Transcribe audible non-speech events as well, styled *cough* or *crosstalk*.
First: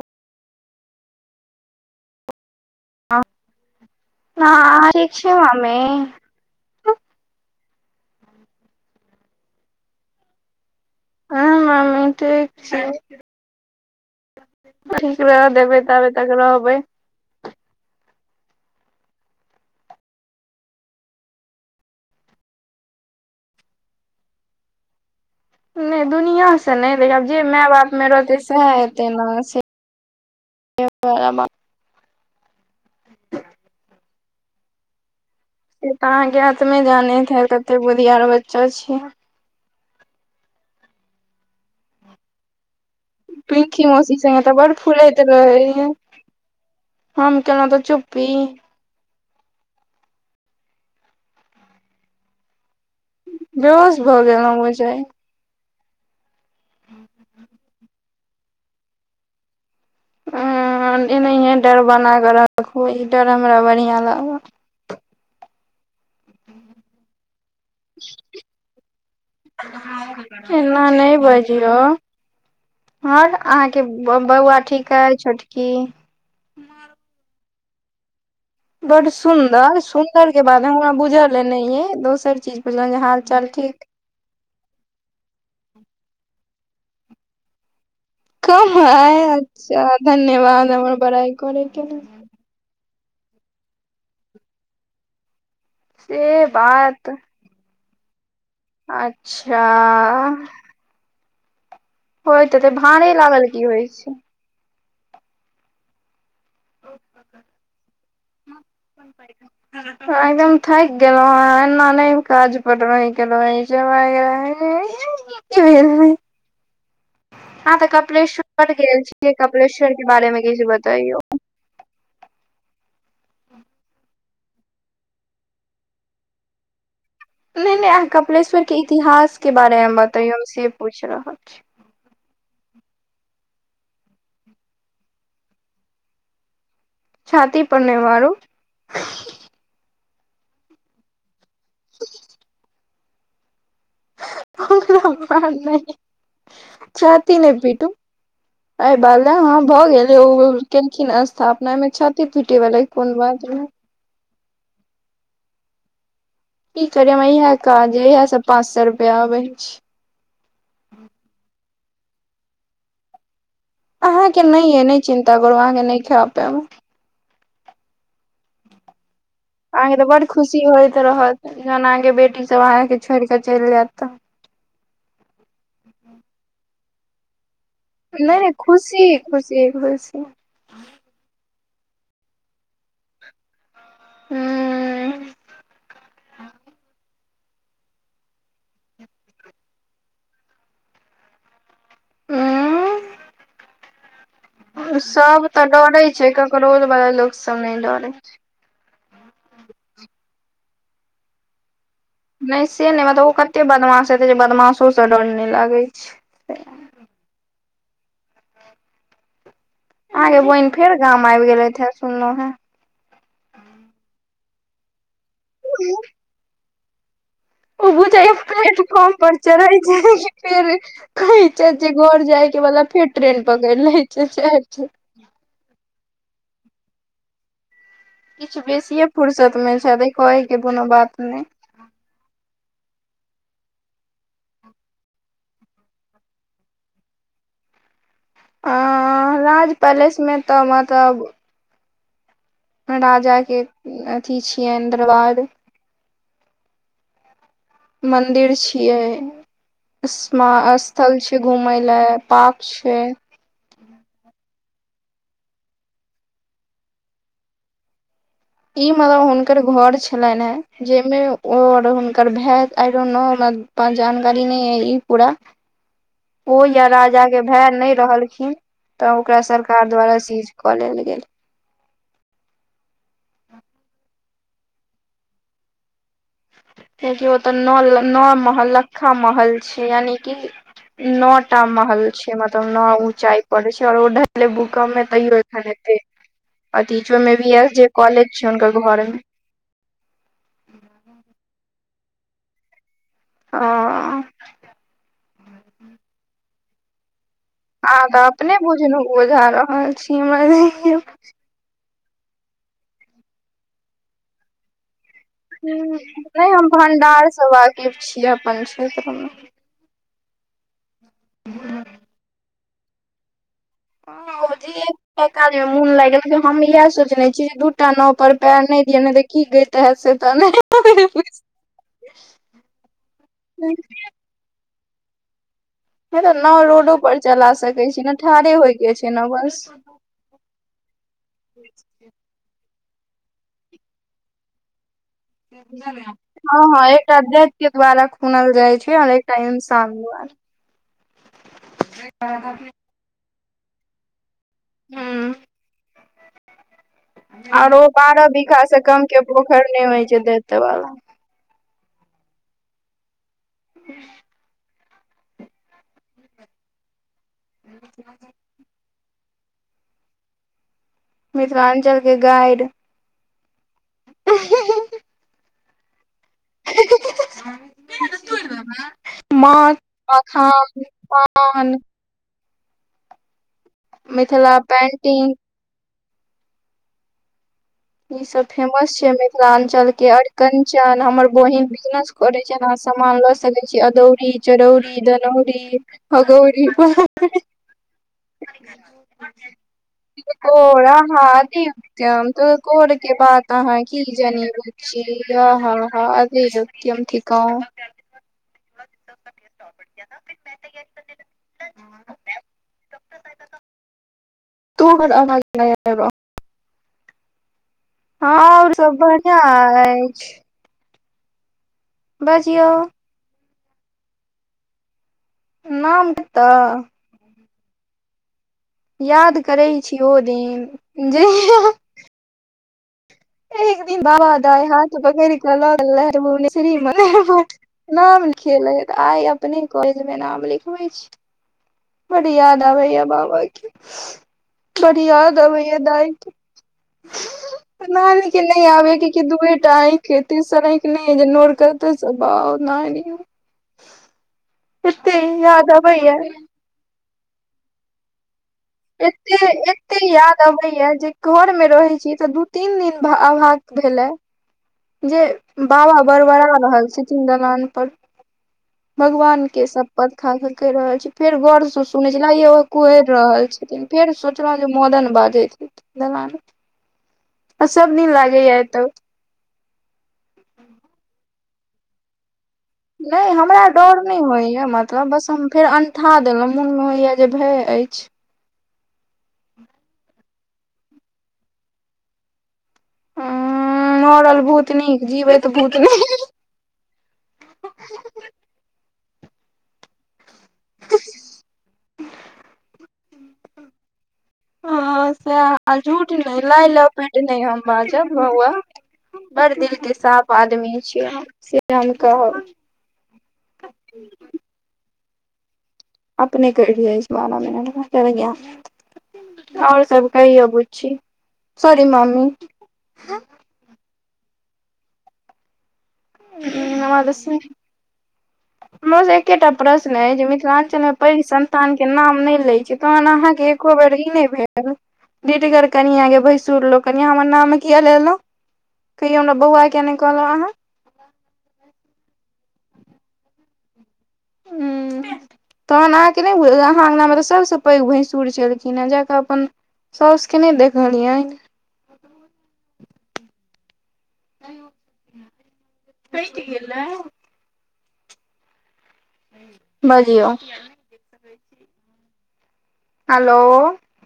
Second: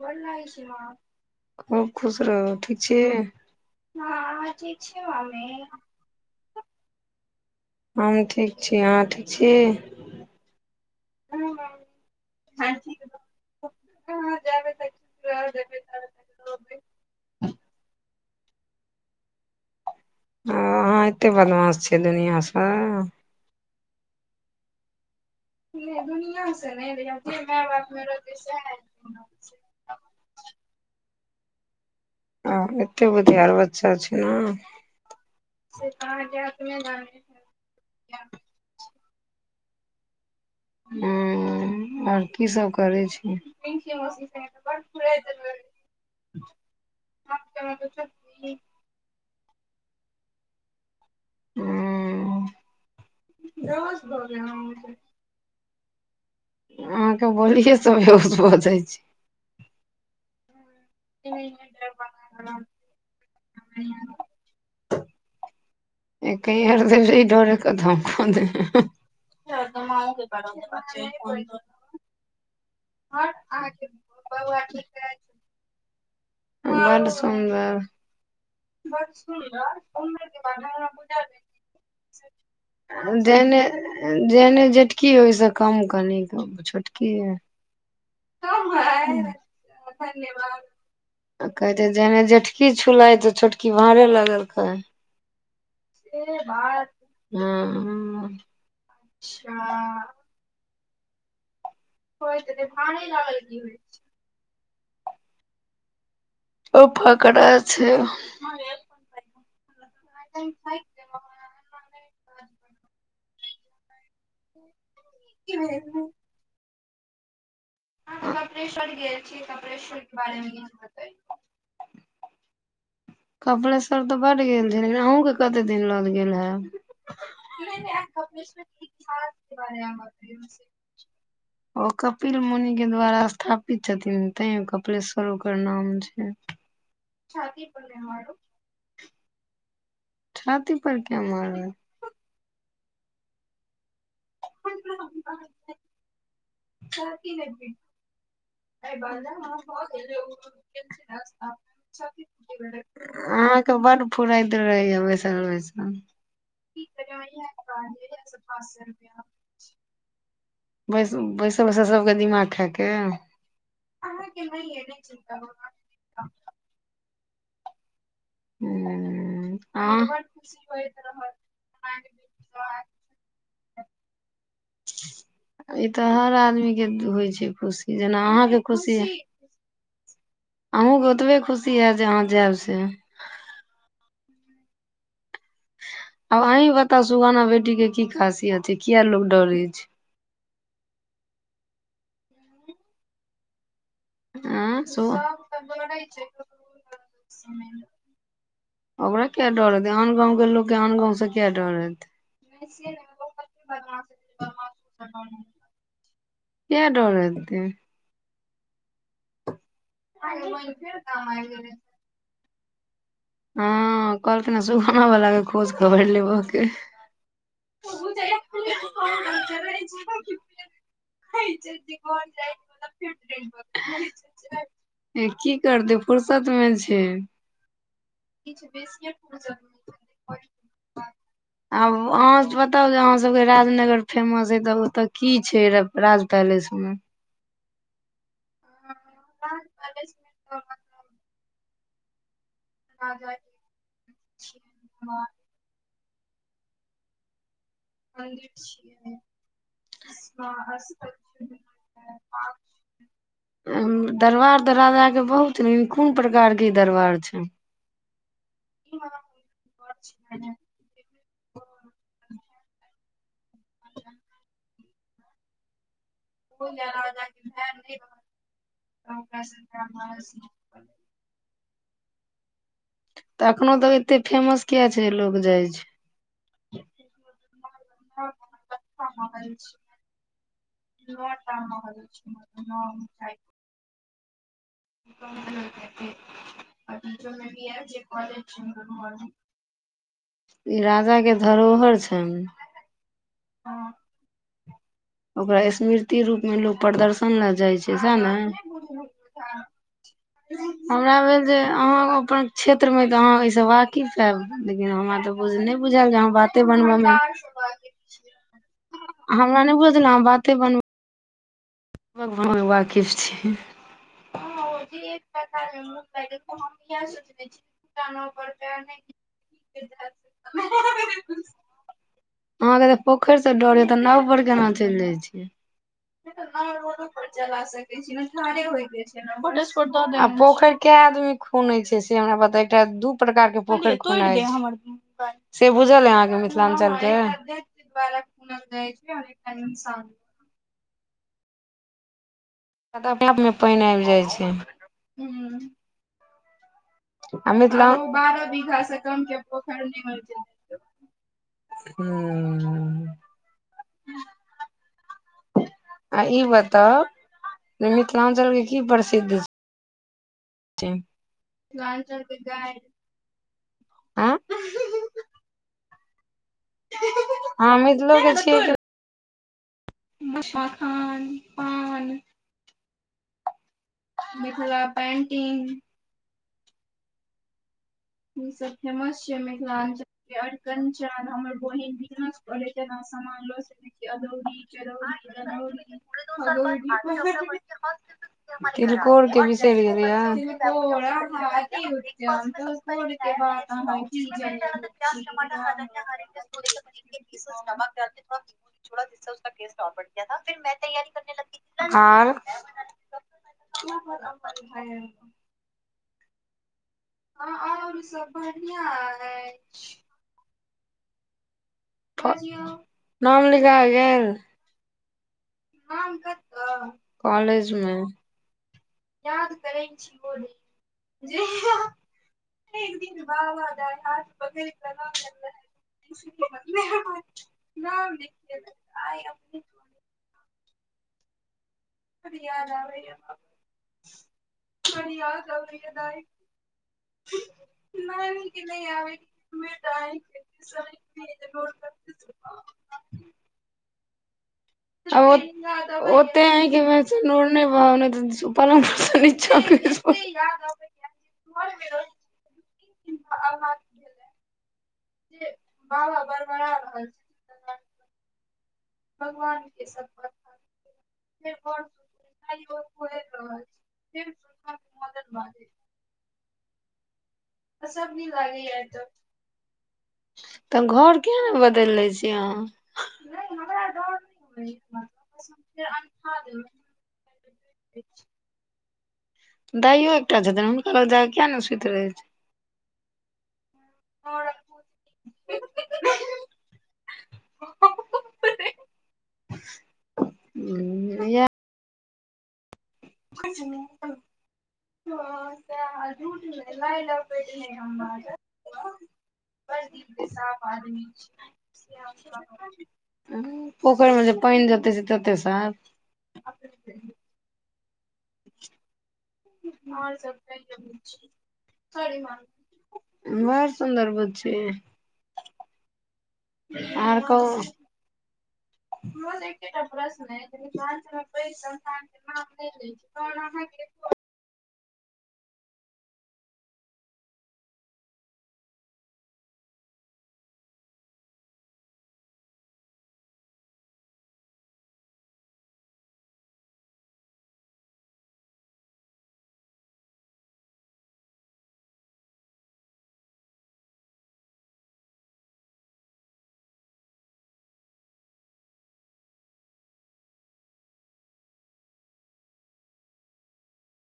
गोर लगै छी मां, खुब खुश रहु ठीक छी। हँ, अहां ठीक छी मम्मी। हम ठीक छी, अहाँ ठीक छी? हं मम्मी ठीक छी, ठीक रहऽ देबै तब तक रहबै। अहाँ एते बदमास छियै दुनिया से। नहि दुनिआँ से नहि, लेकिन आब जे माय बापमे रहतै सएह हेतै। तना *inaudible* अहां एते बुधियार बच्चा छलौं। से तऽ अहाँके आत्मे जानैत हैत कतेक बुधियार बच्चा छी हम। हुं और की सब करे छी। पिंकी मौसी से अहाँतऽ बड़ फुलैत रहैये। हम केलौ़ं तऽ चुप्पी? हूँ। दस बजैले होइ छै। अहाँके बोलिये स बेहोश भ जाइ छी। अहाँ न एनहिएं डर बना कऽ राखू, ई डर हमरा बढ़ियाँ लागत। एकहि हरदिन ई डरे क धमकने, हँह। जाक माँओ के क एना नै बजियो। आर अहाँके ब-बौआ ठीक ऐ छोटकी? बड सुन्दर। बड सुन्दर, उम्र सुन्दर के बाद बा हमरा *inaudible* पूजा बुझल ए दीदी नहिये से, दोसर चीज बुझलहु जे हाल चाल देने ठीक जेहने जेटकी ओइ सँ कम कनी अ छोटकी अइ। कम ह, अच्छा धन्यवाद हमर बड़ाइ करैके लेल। की छुलाइ तऽ छोटकी भाँड़े लागल खै। से बात हँ। अच्छा होइत एतै, भाँड़े लागल की होइ छै? ओ फकड़ा छै। माँ गेल? नै। हँ एकदम थैक केलौंहें, एन्ना नै काज पर रहै के रहै छै, *inaudible* की भेलै? कू अआँ तऽ कपिलेश्वर बड गेल छियै कपिलेश्वर के बारे में किछु बतइयौ। कपलेश्वर तऽ बड गेल छि लेकिन अहूँ के कतेक दिन ल के गेल हेब। नै-नै अहा कपलेश्वर के इतिहास के बारे म बतैयौ से पूइछ रहल छी। ओ कपिल मुनि के द्वारा स्थापित छथिन, तैं ओ कपिलेश्वर ओकर नाम छैन। छाती। नै मारु, फ छाती पर किये मारल? *unintelligible* ओकरा मार नहिं, छाती नै पीटू। ऐ बाले हँ भऽ गेलै ओ ब-केलखिन अस्थापना अइमें छाति पीटै बलै कोन बात रहे? फुरैत रहैये वैसल-वैसल। की करिए हमरा इहे काज ए इहे से पाँच से रुपया अबै हेछि। बैस-बैसल-बैसल सबके दिमाग खैके? अहाँ के नै ऐ, नै चिन्ता करू अहाँ के नहि खेब पेब। हूँ। अहाँके तऽ बड खुशी होइत रहत, जहन अहाँके बेटी सब अहाँके छोइड़ क चैल जेत तऽ। ई तऽ हर आदमी के दु-होइ छै खुश। नै खुशी-खुसी एक बेर स। अहूँके ओतबे खुशी हैत जे अहाँ जेब से। हूँ। आव अहीं बताउ सुगौना बेटी के की खासियत छै, किये लोग डरै छै? हूँ आँ और सो सब तऽ डरै छै, ककरौल बला लोक सब नैल् डरै छ। हमरा किये डर हेतै, आन गाँवके लोकके आन गाँंव से किये डर हेत? नहि से नहि मतलब ओ कतै बदमाश हेतै जे बदमासो सऽ डर नहि लागै छै। किया डर हेते। आहँके बोहिन फेर गाम आबि गेलेथि हे सुनंलौ हें। हँ कहलखि हे सुगोना बला के खोज हें खबैर लेबऽ के अए। ओ बुझैया प्लेटफॉम पर चरहैय छै कि फेर। कहै छथि जे घर जाय के बदला फेर ट्रेन पकड़ि लै छै सेहे छै। ई की करतै फुरसत मे छै। किछ बेसीए फुरसत में छैथ। कहै के कोनो बात नहि। आब अहाँ बताउ जे अहाँसबके राजनगर फेमस अइ तऽ ओतय की छै राज पैलेस मे। अ राज पैलेसमे तऽ मतलब। राजाके अथि छियनि दरबार। मन्दिर छियै। स्मा स्थल छै घूमे लै पार्क छै। दरबार तऽ राजाके बहुत नीक कोन प्रकारके ई दरबार छैन। ई मतलब हुनकर घर छलनि हे। जाहिमे ओ और हुनकर भेए आइ डोंट नो हमरा पास जानकारी नहि अइ ई पूरा। ओ या राजा के भैए नहि रहलखिन तऽ ओकरा सरकार द्वारा सीज। कऽ लेल गेल। तऽ एखनो धरि एते फेमस किये छैय। जे लोक जाइ छै। कियाकि ओतऽ नऽ लऽ नौ महलख्खा महल छै यानि कि। नऽ टा महल छै मतलब नऽ ऊँचाइ पड़ छै आर ओ। ढ भूकम्प में तैयो एखन ऐते अथि छै ओहिमे भी एस जे कॉलेज छै हुनकर घर मे। ई राजा के धरोहर छैन। हँ ओकरा स्मृति रूप में लोक प्रदर्शन ला अहाँ तऽ अपने बुझनुक बुझा रहल छी *unintelligible* हमरा भेल जे अहाँ अपन क्षेत्रमे तऽ अहाँ ओहिसँ वाकिफ हेब लेकिन हमरा तऽ। बुझ बुझायल जे अहाँ नहि बाते हम बनबयमे भंडार से वाकिफ छी अपन क्षेत्र मे। हमरा नय बुझल छले आहा बाते बन *unintelligible* वाकिफ छी ह धिया-पुता काज में मोन लागि गेलेकिन हम इहे सोचने छी दूटा नाव पर पैर नय दिय ने कि दैत हैत से तऽ *unintelligible* आहा के तऽ पोखईर के डर होय तऽ नाव पर केना चलि जाइ छीयै तऽ नाव रोडो ड़ोडे पर चला सकै सकय छी *unintelligible* ने ठाढ़े होय के छै ने बस कै आदमी खुनय छै से हमरा बता एकटा दू प्रकार के पोखरि खुनाई छै। से बुझल अइ अहाँके हँ हँ मिथिलाञ्चलके एकटा देत के द्वारा खुनल जाए छै और एकटा इन्सान द्वारा *unintelligible* तऽ अपने आप मे पइन आबि जाइ छै हूं आ और मिथिला में आर‌ ओ बारह बीघा से कम के पोखरि पोखर नहि होइ नय छै दैत बनबै वाला छलै हु आ ई बताउ जे मिथिलांचल के की प्रसिद्ध छैय मिथिलांचल के गाइर ऐऽ हु हू हँ मिथिलो के छीयै की। माँ। मखान पान। मिथिला पेन्टिंग। ई सब फेमस छै मिथिलांचल के अरिकंचन हमर बहिन बिजनस। *unintelligible* अदौरी चरौरी। दनौरी हगौरी तिलकोर के बिसर गेलिए तिलकोर आहा अति अदित्यम ऊतम। तिलकोर के बात अहाँ की जानी बुच्ची *unintelligible* आहा हा अदित्यम थिकाउ *unintelligible* *unintelligible* आर। *unintelligible* दू बेर आवाज नई आब रहल अइ। हा और। हँ और सब बढ़िआ अईछ। बजियो बजियौ नाम लिखा गेल। नाम हम कता कतऽ कॉलेज मे। याद करै छी ओ हो दिन जेहीया। एक दिन बाबा दाय हाथ पकेड़ क ल गेल भुबनेश्वरी मंदिर। नाम लिखेले ह आइ अपने कॉलज मे नाम लिखबै छी। बड़ी याद आबैया बाबा के बड़ी याद आबैया दाइ के। *inaudible* नानी के नय आबे के दुए टा आंख अइ तेसर आंखि नय ये जे नोर कतअ स बहाउ। कहियो। आ याद ओते अबैया ओते आँख मे से नोड़ नई बहाउ नई त सू। एत्ते एत्ते याद अबे या जे घर मे रहे छी तऽ दू तीन दिन अभास भेल ए। जे बाबा बड़ बड़ा रहल छथीन दलान पर। भगवान के सपथ खा क रहल छी फेर गर से सुनै छले लगे या ओ कुहरि रहल छथिन। फेर सोचलहु जे मदन बाजैत छै दलान पर। आ सब दिन लागैया एतऽ। तऽ घर किया नय बदैल लै छी अहाँ। नय हमरा डोर नय होइया मतलब बस हम फेर अन्ठा देलहुँं मोन मे होइया। जे भए अइछ। दाइयो एकटा छथिन हुनका लग जाइ किया ने सुति रहै छै। मरल भूत नीक जीवैत भूत नई नीक। या। *inaudible* किछ नहि। हँ सएह आ झूठ नहि लाय लपेट नहि हम बाजब बौआ। बड़ दिल के साफ आदमी छियै हम से हम कहब। पोखरि मे जे पानि जते छै तते साफ। अपने करि लै छै समानमे। आओर सब कहियो बुच्ची सॉरी मम्मी। बड़ सुन्दर बुच्ची आर तऽ कहु। हमर से एकेटा प्रश्न अय जे मिथिलांचल मे पैघ सन्तान के नाम नहि लै छै। तहन आहाँ के एको बेर ई नहिे भेल। हलो धिठ्गर कनिया यै भैंसुर लोकनिया हाँ हमर नाम किए लेलौं। कहियो हमरा बौआ केिया नै कहलौ अहाँ। हू। तखन अहाँके नहि बुझल अइ अहाँ अंगनामे त सभसँ पैघ भैंसुर छलखिन हेँ जा क अपन साउस के नै देखलियनि। कइट गेलौ। बजियौ। हलो।